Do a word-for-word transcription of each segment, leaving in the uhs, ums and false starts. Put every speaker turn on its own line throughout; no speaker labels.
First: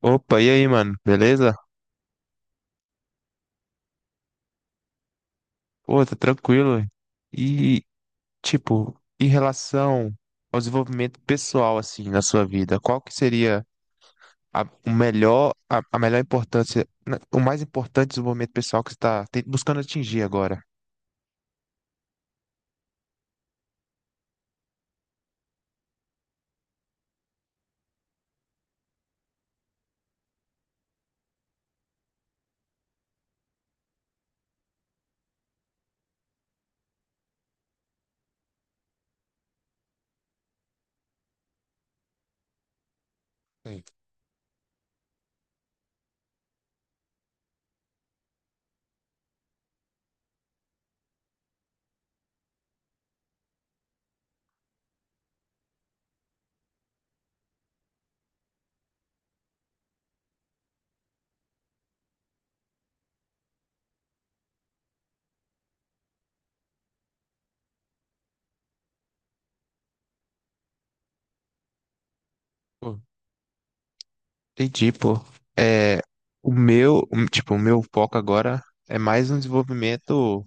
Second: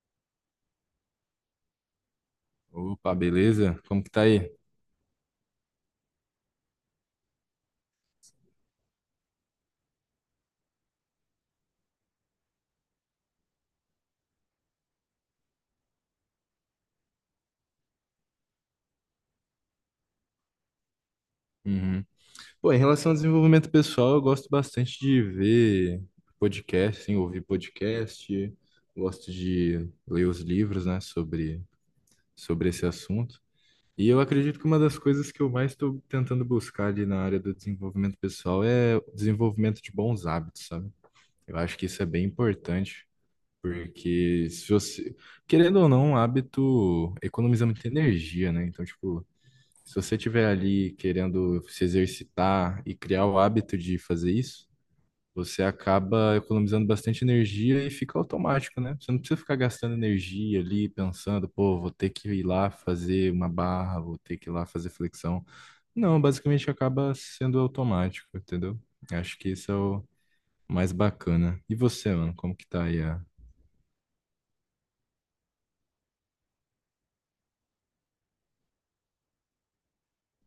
Opa, e aí, mano? Beleza?
Opa, beleza? Como que tá aí?
Pô, tá tranquilo. E, tipo, Em relação ao desenvolvimento pessoal, assim, na sua vida, qual que seria a, o melhor, a, a melhor importância, na- o mais importante desenvolvimento pessoal que você tá te- buscando atingir agora?
Uhum. Pô, em relação ao desenvolvimento pessoal, eu gosto bastante de ver podcast, assim, ouvir podcast, gosto de ler os livros, né, sobre, sobre esse assunto. E eu acredito que uma das coisas que eu mais estou tentando buscar ali na área do desenvolvimento pessoal é o desenvolvimento de bons hábitos, sabe? Eu acho que isso é bem importante,
Sim.
porque se você, querendo ou não, um hábito economiza muita energia, né? Então, tipo, se você estiver ali querendo se exercitar e criar o hábito de fazer isso, você acaba economizando bastante energia e fica automático, né? Você não precisa ficar gastando energia ali pensando, pô, vou ter que ir lá fazer uma barra, vou ter que ir lá fazer flexão. Não, basicamente acaba sendo automático, entendeu? Acho que isso é o mais bacana. E você, mano, como que tá
Pô,
aí a
entendi, pô. É, o meu, o- tipo, o meu foco agora é mais um desenvolvimento,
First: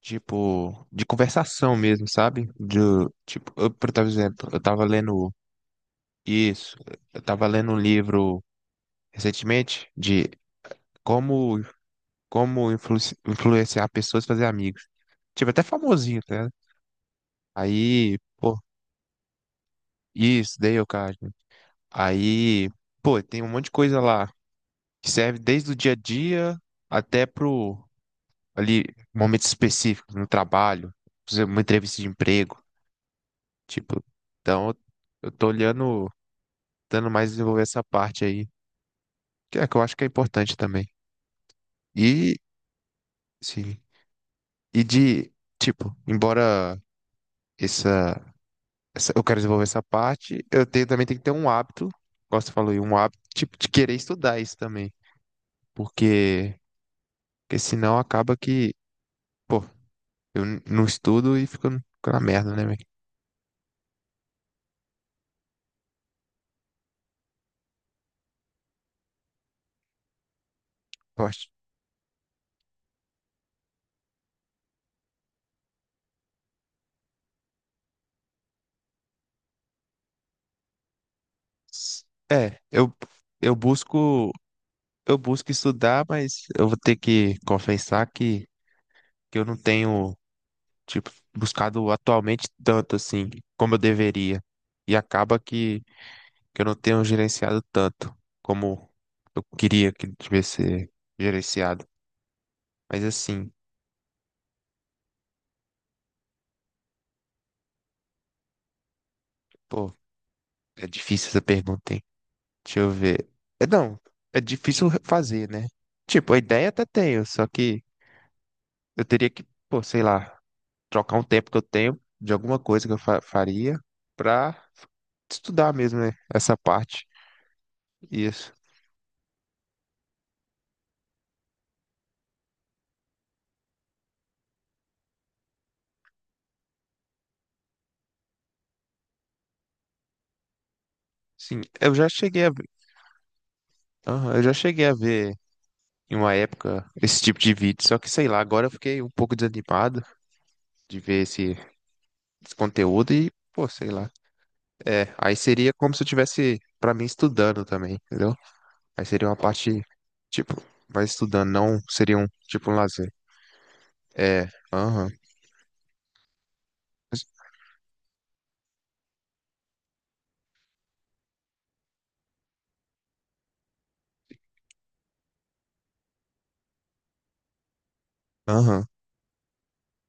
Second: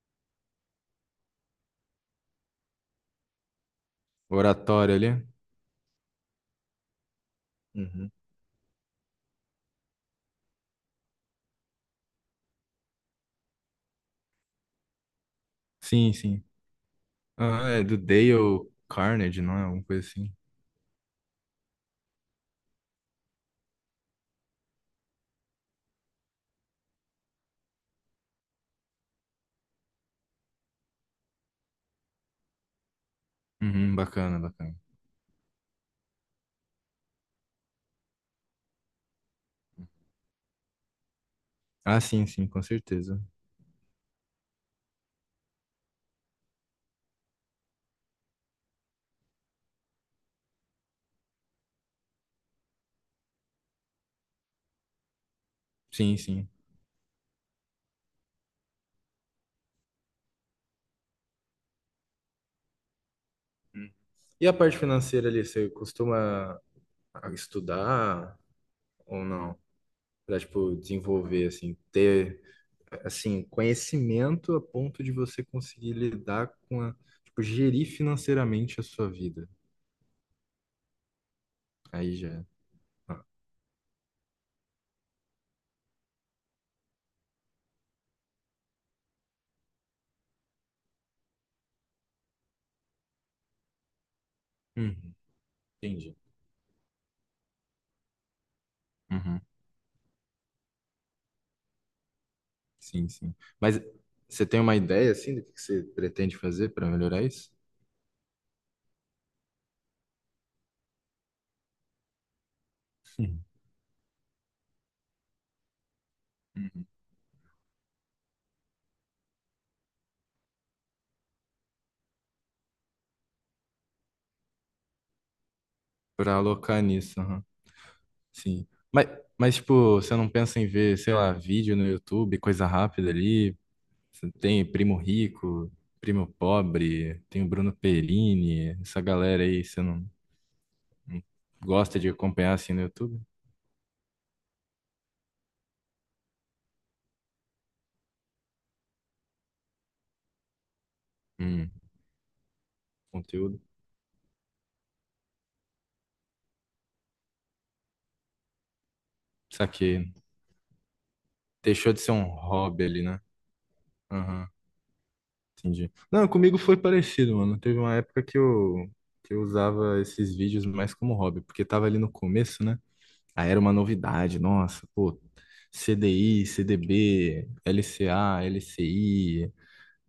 tipo, de conversação mesmo, sabe? De, tipo, eu, por exemplo, eu tava
oratória ali?
lendo. Isso. Eu estava lendo um
Uhum.
livro recentemente de como, como influenci- influenciar pessoas a fazer amigos. Tive até
Sim,
famosinho, tá?
sim.
Ligado?
Ah, é do
Aí, pô,
Dale Carnegie, não é? Alguma coisa assim.
isso, Dale Carnegie. Aí, pô, tem um monte de coisa lá que serve desde o dia a dia até pro ali momentos específicos no trabalho, por exemplo, uma entrevista de emprego,
Uhum,
tipo.
bacana,
Então,
bacana.
eu eu tô olhando, dando mais desenvolver essa parte aí, que é que eu acho que é importante também.
Ah, sim,
E
sim, com certeza.
sim. E de, tipo, embora essa, essa- Eu quero desenvolver essa parte, eu tenho, também tenho que ter um hábito, como você falou, aí, um hábito, tipo, de querer estudar isso também.
Sim, sim.
Porque, porque senão acaba que, pô, eu n- não estudo e fico, fico na merda, né, velho?
Hum. E a parte financeira ali, você costuma estudar ou não? Pra, tipo,
Eu
desenvolver,
acho.
assim, ter, assim, conhecimento a ponto de você conseguir lidar com a, tipo, gerir financeiramente a sua vida. Aí já é.
É, eu,
Ah,
eu busco, eu busco estudar, mas eu vou ter que confessar que, que eu não tenho, tipo, buscado atualmente tanto assim como eu deveria. E
uhum,
acaba que
entendi.
que eu não tenho gerenciado tanto como
Uhum,
eu queria que tivesse ser gerenciado. Mas
sim, sim.
assim,
Mas você tem uma ideia, assim, do que você pretende fazer para melhorar isso?
pô, é difícil essa pergunta, hein? Deixa eu ver.
Sim.
É, não, é difícil fazer, né? Tipo, a ideia até tenho, só que eu teria que, pô, sei lá, trocar um tempo que eu tenho de alguma coisa que eu fa- faria pra estudar mesmo, né?
Para
Essa
alocar
parte.
nisso.
Isso.
Sim. Mas, mas, tipo, você não pensa em ver, sei lá, vídeo no YouTube, coisa rápida ali? Você tem Primo Rico, Primo Pobre, tem o Bruno Perini, essa galera aí, você não, não
Sim, eu
gosta
já
de
cheguei a
acompanhar
ver.
assim no YouTube?
Aham, eu já cheguei a ver em uma época esse tipo de vídeo, só que sei lá, agora eu fiquei um pouco desanimado de ver esse,
Hum,
esse conteúdo e,
conteúdo.
pô, sei lá. É, aí seria como se eu tivesse, pra mim, estudando também, entendeu? Aí seria uma parte,
Saquei.
tipo, vai estudando, não
Deixou de ser
seria
um
um, tipo, um
hobby ali,
lazer.
né? Aham,
É, aham,
entendi. Não, comigo foi parecido, mano. Teve uma época que eu, que eu usava esses vídeos mais como hobby, porque tava ali no começo, né? Aí era uma novidade, nossa, pô, CDI, CDB, LCA,
aham,
LCI,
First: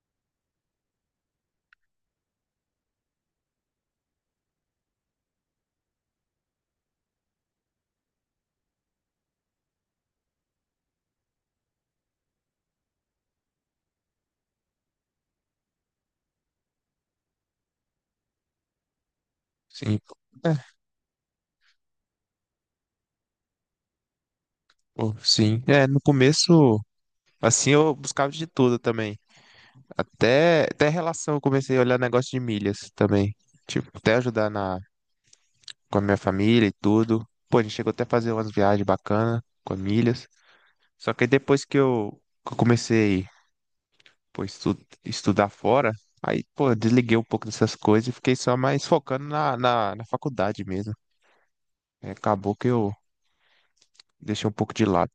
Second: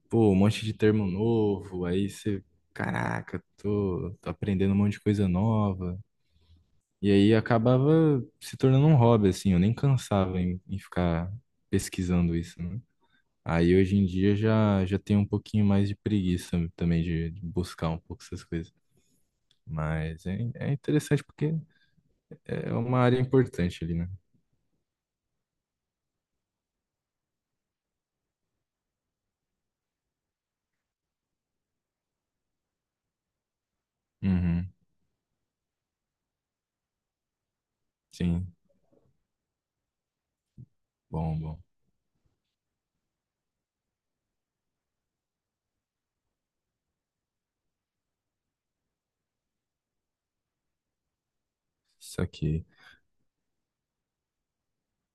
pô, um monte de termo novo, aí você, caraca, tô, tô aprendendo um monte de coisa nova. E aí acabava se tornando um hobby, assim, eu nem cansava em, em ficar pesquisando isso, né? Aí hoje em dia já, já tenho um pouquinho mais de preguiça também de, de buscar um pouco essas coisas.
sim.
Mas é,
É,
é interessante porque é uma área importante ali, né?
pô, sim. É, no começo, assim, eu buscava de tudo também. Até, até relação, eu comecei a olhar negócio de milhas também. Tipo, até ajudar
Uhum,
na, com a minha família e tudo. Pô, a gente chegou até a fazer
sim.
umas viagens bacanas com a milhas. Só que aí
Bom, bom.
depois que eu, que eu comecei, pô, estu- estudar fora, aí, pô, eu desliguei um pouco dessas coisas e fiquei só mais focando na, na, na faculdade mesmo. Aí
Isso
acabou
aqui.
que eu deixei um pouco de lado.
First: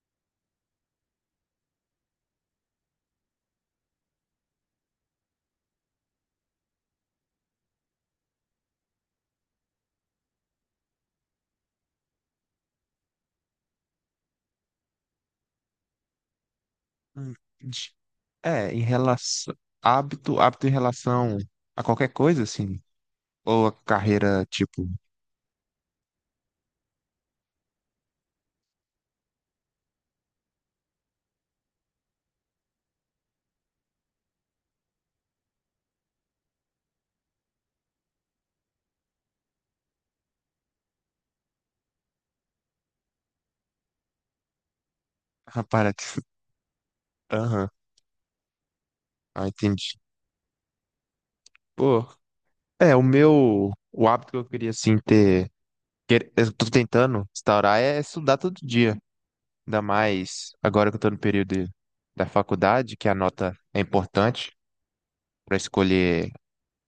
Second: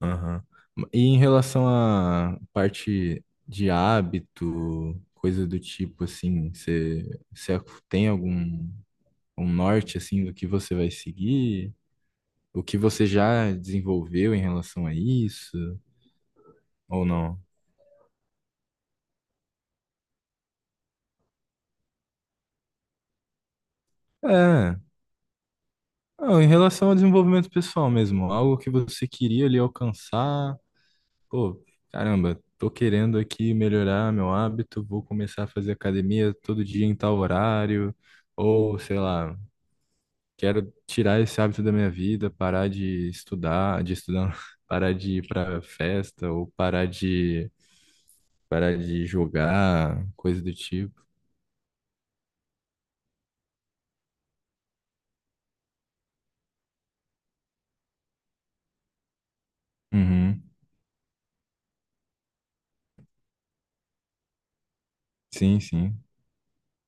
Aham. E em relação à parte de hábito, coisa do tipo, assim, você, você tem algum um norte, assim, do que você vai seguir? O que você já desenvolveu em relação a isso? Ou
Hum,
não?
de- É, em relação, hábito, hábito em relação a qualquer coisa, assim, ou a carreira,
É.
tipo,
Ah, em relação ao desenvolvimento pessoal mesmo, algo que você queria ali alcançar. Pô, caramba, tô querendo aqui melhorar meu hábito, vou começar a fazer academia todo dia em tal horário, ou sei lá, quero tirar esse hábito da minha vida, parar de estudar, de estudar, não, parar de ir pra
para que...
festa, ou parar de
Aham,
parar de
ah, entendi.
jogar, coisa do tipo.
Pô, é, o meu, o hábito que eu queria, assim, ter, que eu tô tentando instaurar é estudar todo dia. Ainda
Uhum.
mais agora que eu tô no período de- da faculdade, que a nota é importante para
Sim, sim.
escolher,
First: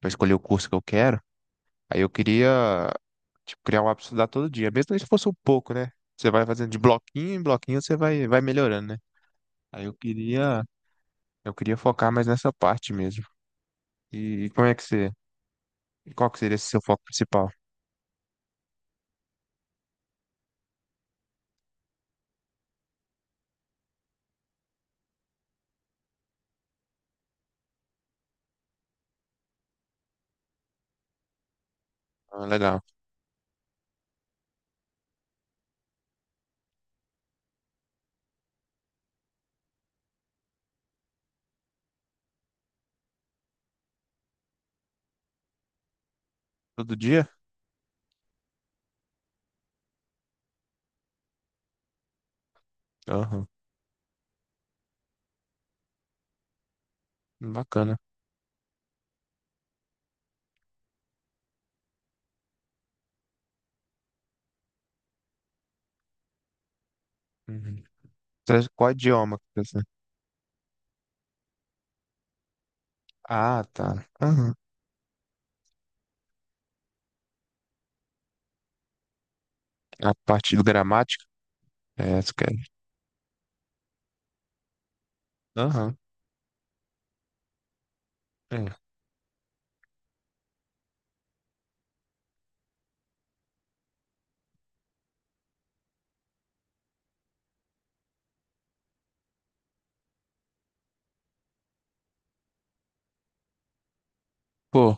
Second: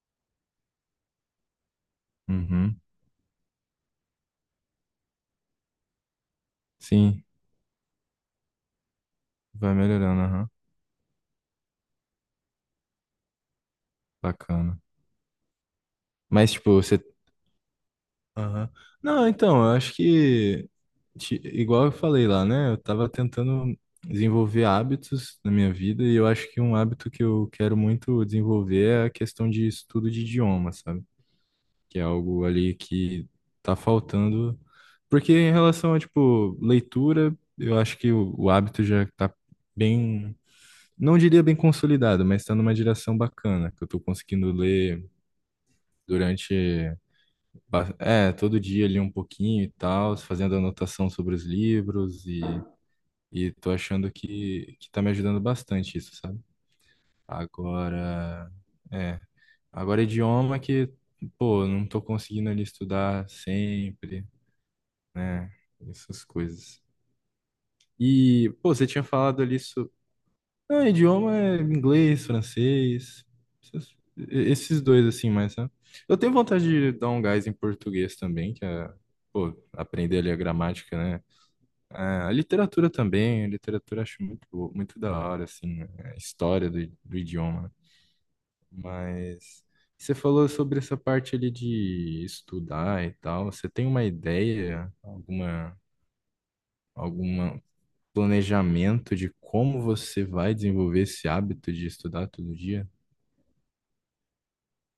para escolher o curso que eu quero. Aí eu
Uhum.
queria, tipo, criar um hábito de estudar todo dia, mesmo se fosse um pouco, né? Você vai fazendo de
Sim,
bloquinho em bloquinho, você vai, vai melhorando, né?
vai
Aí eu
melhorando, aham.
queria, eu queria focar mais nessa parte mesmo. E, como é
Bacana.
que você, e qual que
Mas,
seria esse
tipo,
seu
você...
foco principal?
Aham. Não, então, eu acho que, ti- igual eu falei lá, né? Eu tava tentando desenvolver hábitos na minha vida e eu acho que um hábito que eu quero muito desenvolver é a questão de estudo de idioma, sabe? Que é algo
Ah,
ali
legal.
que tá faltando. Porque em relação a, tipo, leitura, eu acho que o, o hábito já tá bem, não diria bem consolidado, mas tá numa direção bacana, que eu tô conseguindo ler durante...
Todo dia?
Ba- É, todo dia ali um pouquinho e tal, fazendo anotação sobre os livros e,
Aham.
e tô achando que, que tá me ajudando bastante isso, sabe?
Bacana.
Agora, é, agora idioma que, pô, não tô conseguindo ali estudar sempre, né? Essas coisas.
Uhum.
E,
Tra-
pô, você
Qual
tinha
idioma
falado
que
ali
você...
so-. Não, idioma é inglês, francês,
Ah,
esses
tá. Aham.
esses dois assim, mas né? Eu tenho vontade de dar um gás em português também, que é, pô,
A
aprender ali a
parte do
gramática, né?
gramática? É,
Ah, a literatura também, a literatura eu acho muito, bo- muito da hora, assim, né?
aham.
A história do, do idioma.
É.
Mas você falou sobre essa parte ali de estudar e tal, você tem uma ideia, alguma, alguma planejamento de como você vai desenvolver esse hábito de estudar todo dia?
Pô,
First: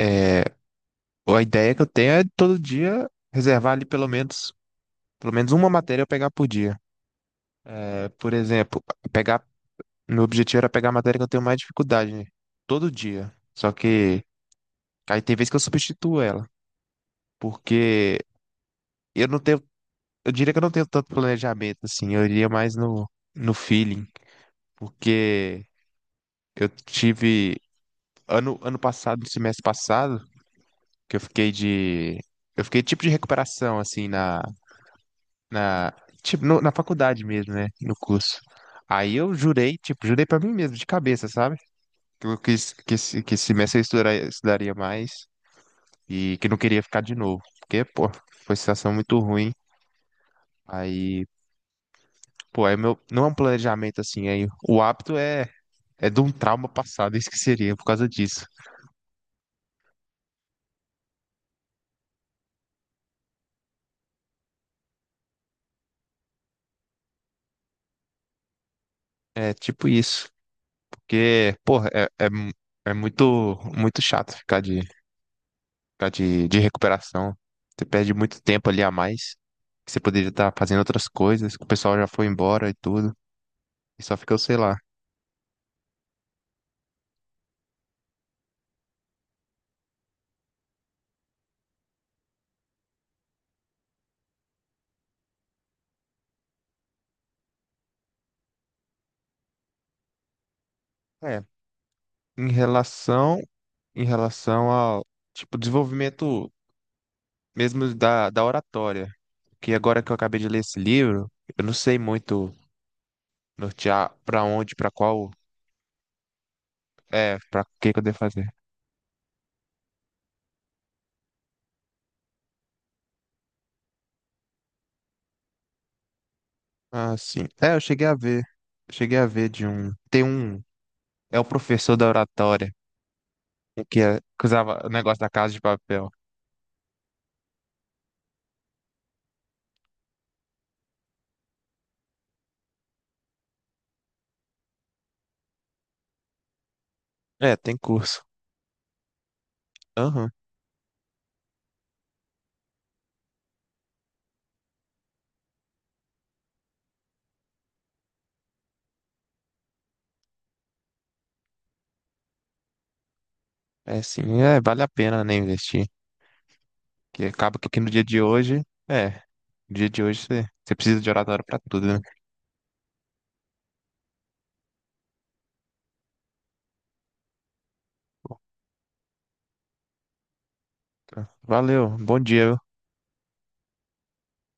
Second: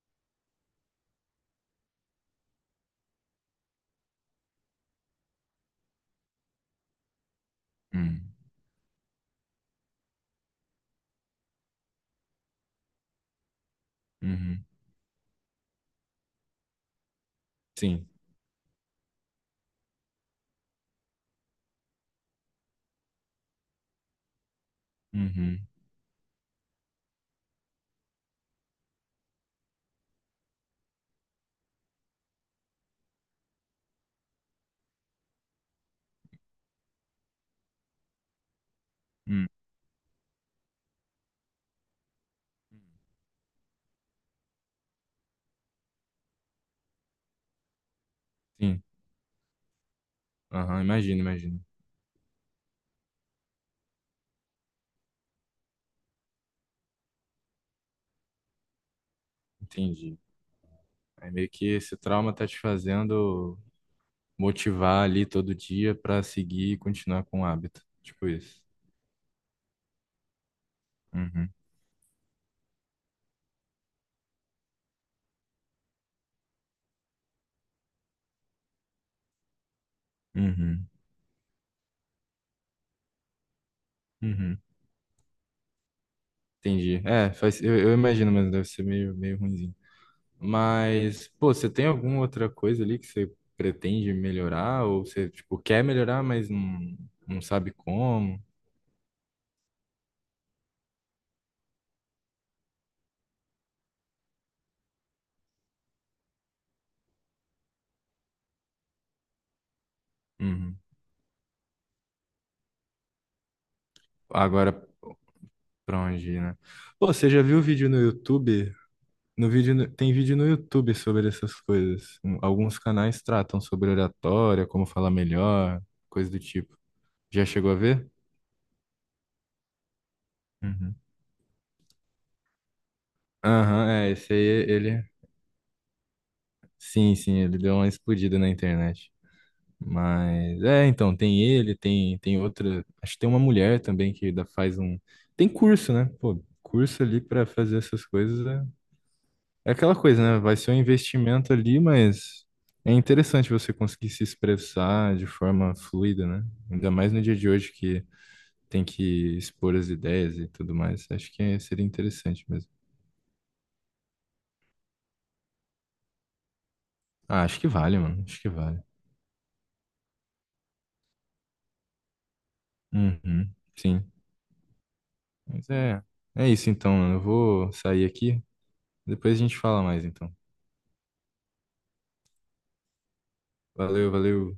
é, a ideia que eu tenho é todo dia reservar ali pelo menos, pelo menos uma matéria eu pegar por dia. É,
Hum,
por exemplo, pegar, meu objetivo era pegar a matéria que eu tenho mais dificuldade, né? Todo dia. Só que
uhum,
aí tem vezes que eu substituo ela,
sim,
porque eu não tenho, eu diria que eu não tenho tanto planejamento assim, eu iria mais no, no feeling,
uhum,
porque eu tive ano, ano passado, no semestre passado, que eu fiquei de, eu fiquei tipo de recuperação assim na na, tipo, no- na faculdade mesmo, né? No curso. Aí eu
hum,
jurei, tipo, jurei pra mim mesmo, de cabeça, sabe? Que eu quis, que esse, que esse semestre eu estudaria, estudaria mais e que não queria ficar de novo. Porque, pô, foi
sim,
situação muito ruim.
aham, imagino,
Aí,
imagino,
pô, aí meu, não é um planejamento assim, aí o hábito é, é de um trauma passado, isso que seria, por causa disso.
entendi. Aí meio que esse trauma tá te fazendo motivar ali todo dia pra seguir e continuar com o hábito, tipo isso.
É tipo isso.
Uhum,
Porque, pô, é, é, mu- é muito, muito chato ficar de tá de, de recuperação. Você perde muito tempo ali a mais, que você poderia estar fazendo
uhum,
outras coisas, que o pessoal já foi embora e tudo, e só fica, o sei
uhum,
lá.
entendi. É, faz, eu, eu imagino, mas deve ser meio, meio ruinzinho. Mas, pô, você tem alguma outra coisa ali que você pretende melhorar ou você, tipo, quer melhorar, mas não, não sabe como?
É, em relação, em relação ao, tipo, desenvolvimento mesmo da, da oratória, que agora que eu acabei de ler
Uhum.
esse livro, eu não sei muito nortear pra
Agora,
onde, pra qual,
pra onde ir, né? Pô, você
é,
já viu
pra
vídeo
que
no
que eu devo fazer.
YouTube? No vídeo no- Tem vídeo no YouTube sobre essas coisas. Um- Alguns canais tratam sobre oratória, como falar melhor, coisa do tipo.
Ah, sim.
Já chegou
É,
a
eu cheguei
ver?
a ver, eu cheguei a ver de um, tem um,
Uhum.
é o professor da oratória, o
Aham,
que,
é,
é,
esse aí,
que usava o
ele...
negócio da casa de papel.
Sim, sim, ele deu uma explodida na internet. Mas, é, então, tem ele, tem, tem outra... Acho que tem uma mulher também que dá- faz um... Tem curso, né? Pô, curso ali pra
É, tem
fazer essas
curso.
coisas é... É aquela coisa,
Aham.
né? Vai ser um investimento ali, mas é interessante você conseguir se expressar de forma fluida, né? Ainda mais no dia de hoje que tem que expor as ideias e tudo mais. Acho que seria interessante mesmo.
É sim, é, vale a pena, né, investir. Que
Ah,
acaba
acho
que
que
aqui no
vale,
dia de
mano. Acho que
hoje,
vale.
é, no dia de hoje você, você precisa de oratório pra tudo, né?
Uhum, sim. Mas é, é isso então, mano. Eu vou sair aqui. Depois a gente fala mais então.
Então, valeu, bom dia.
Valeu, valeu.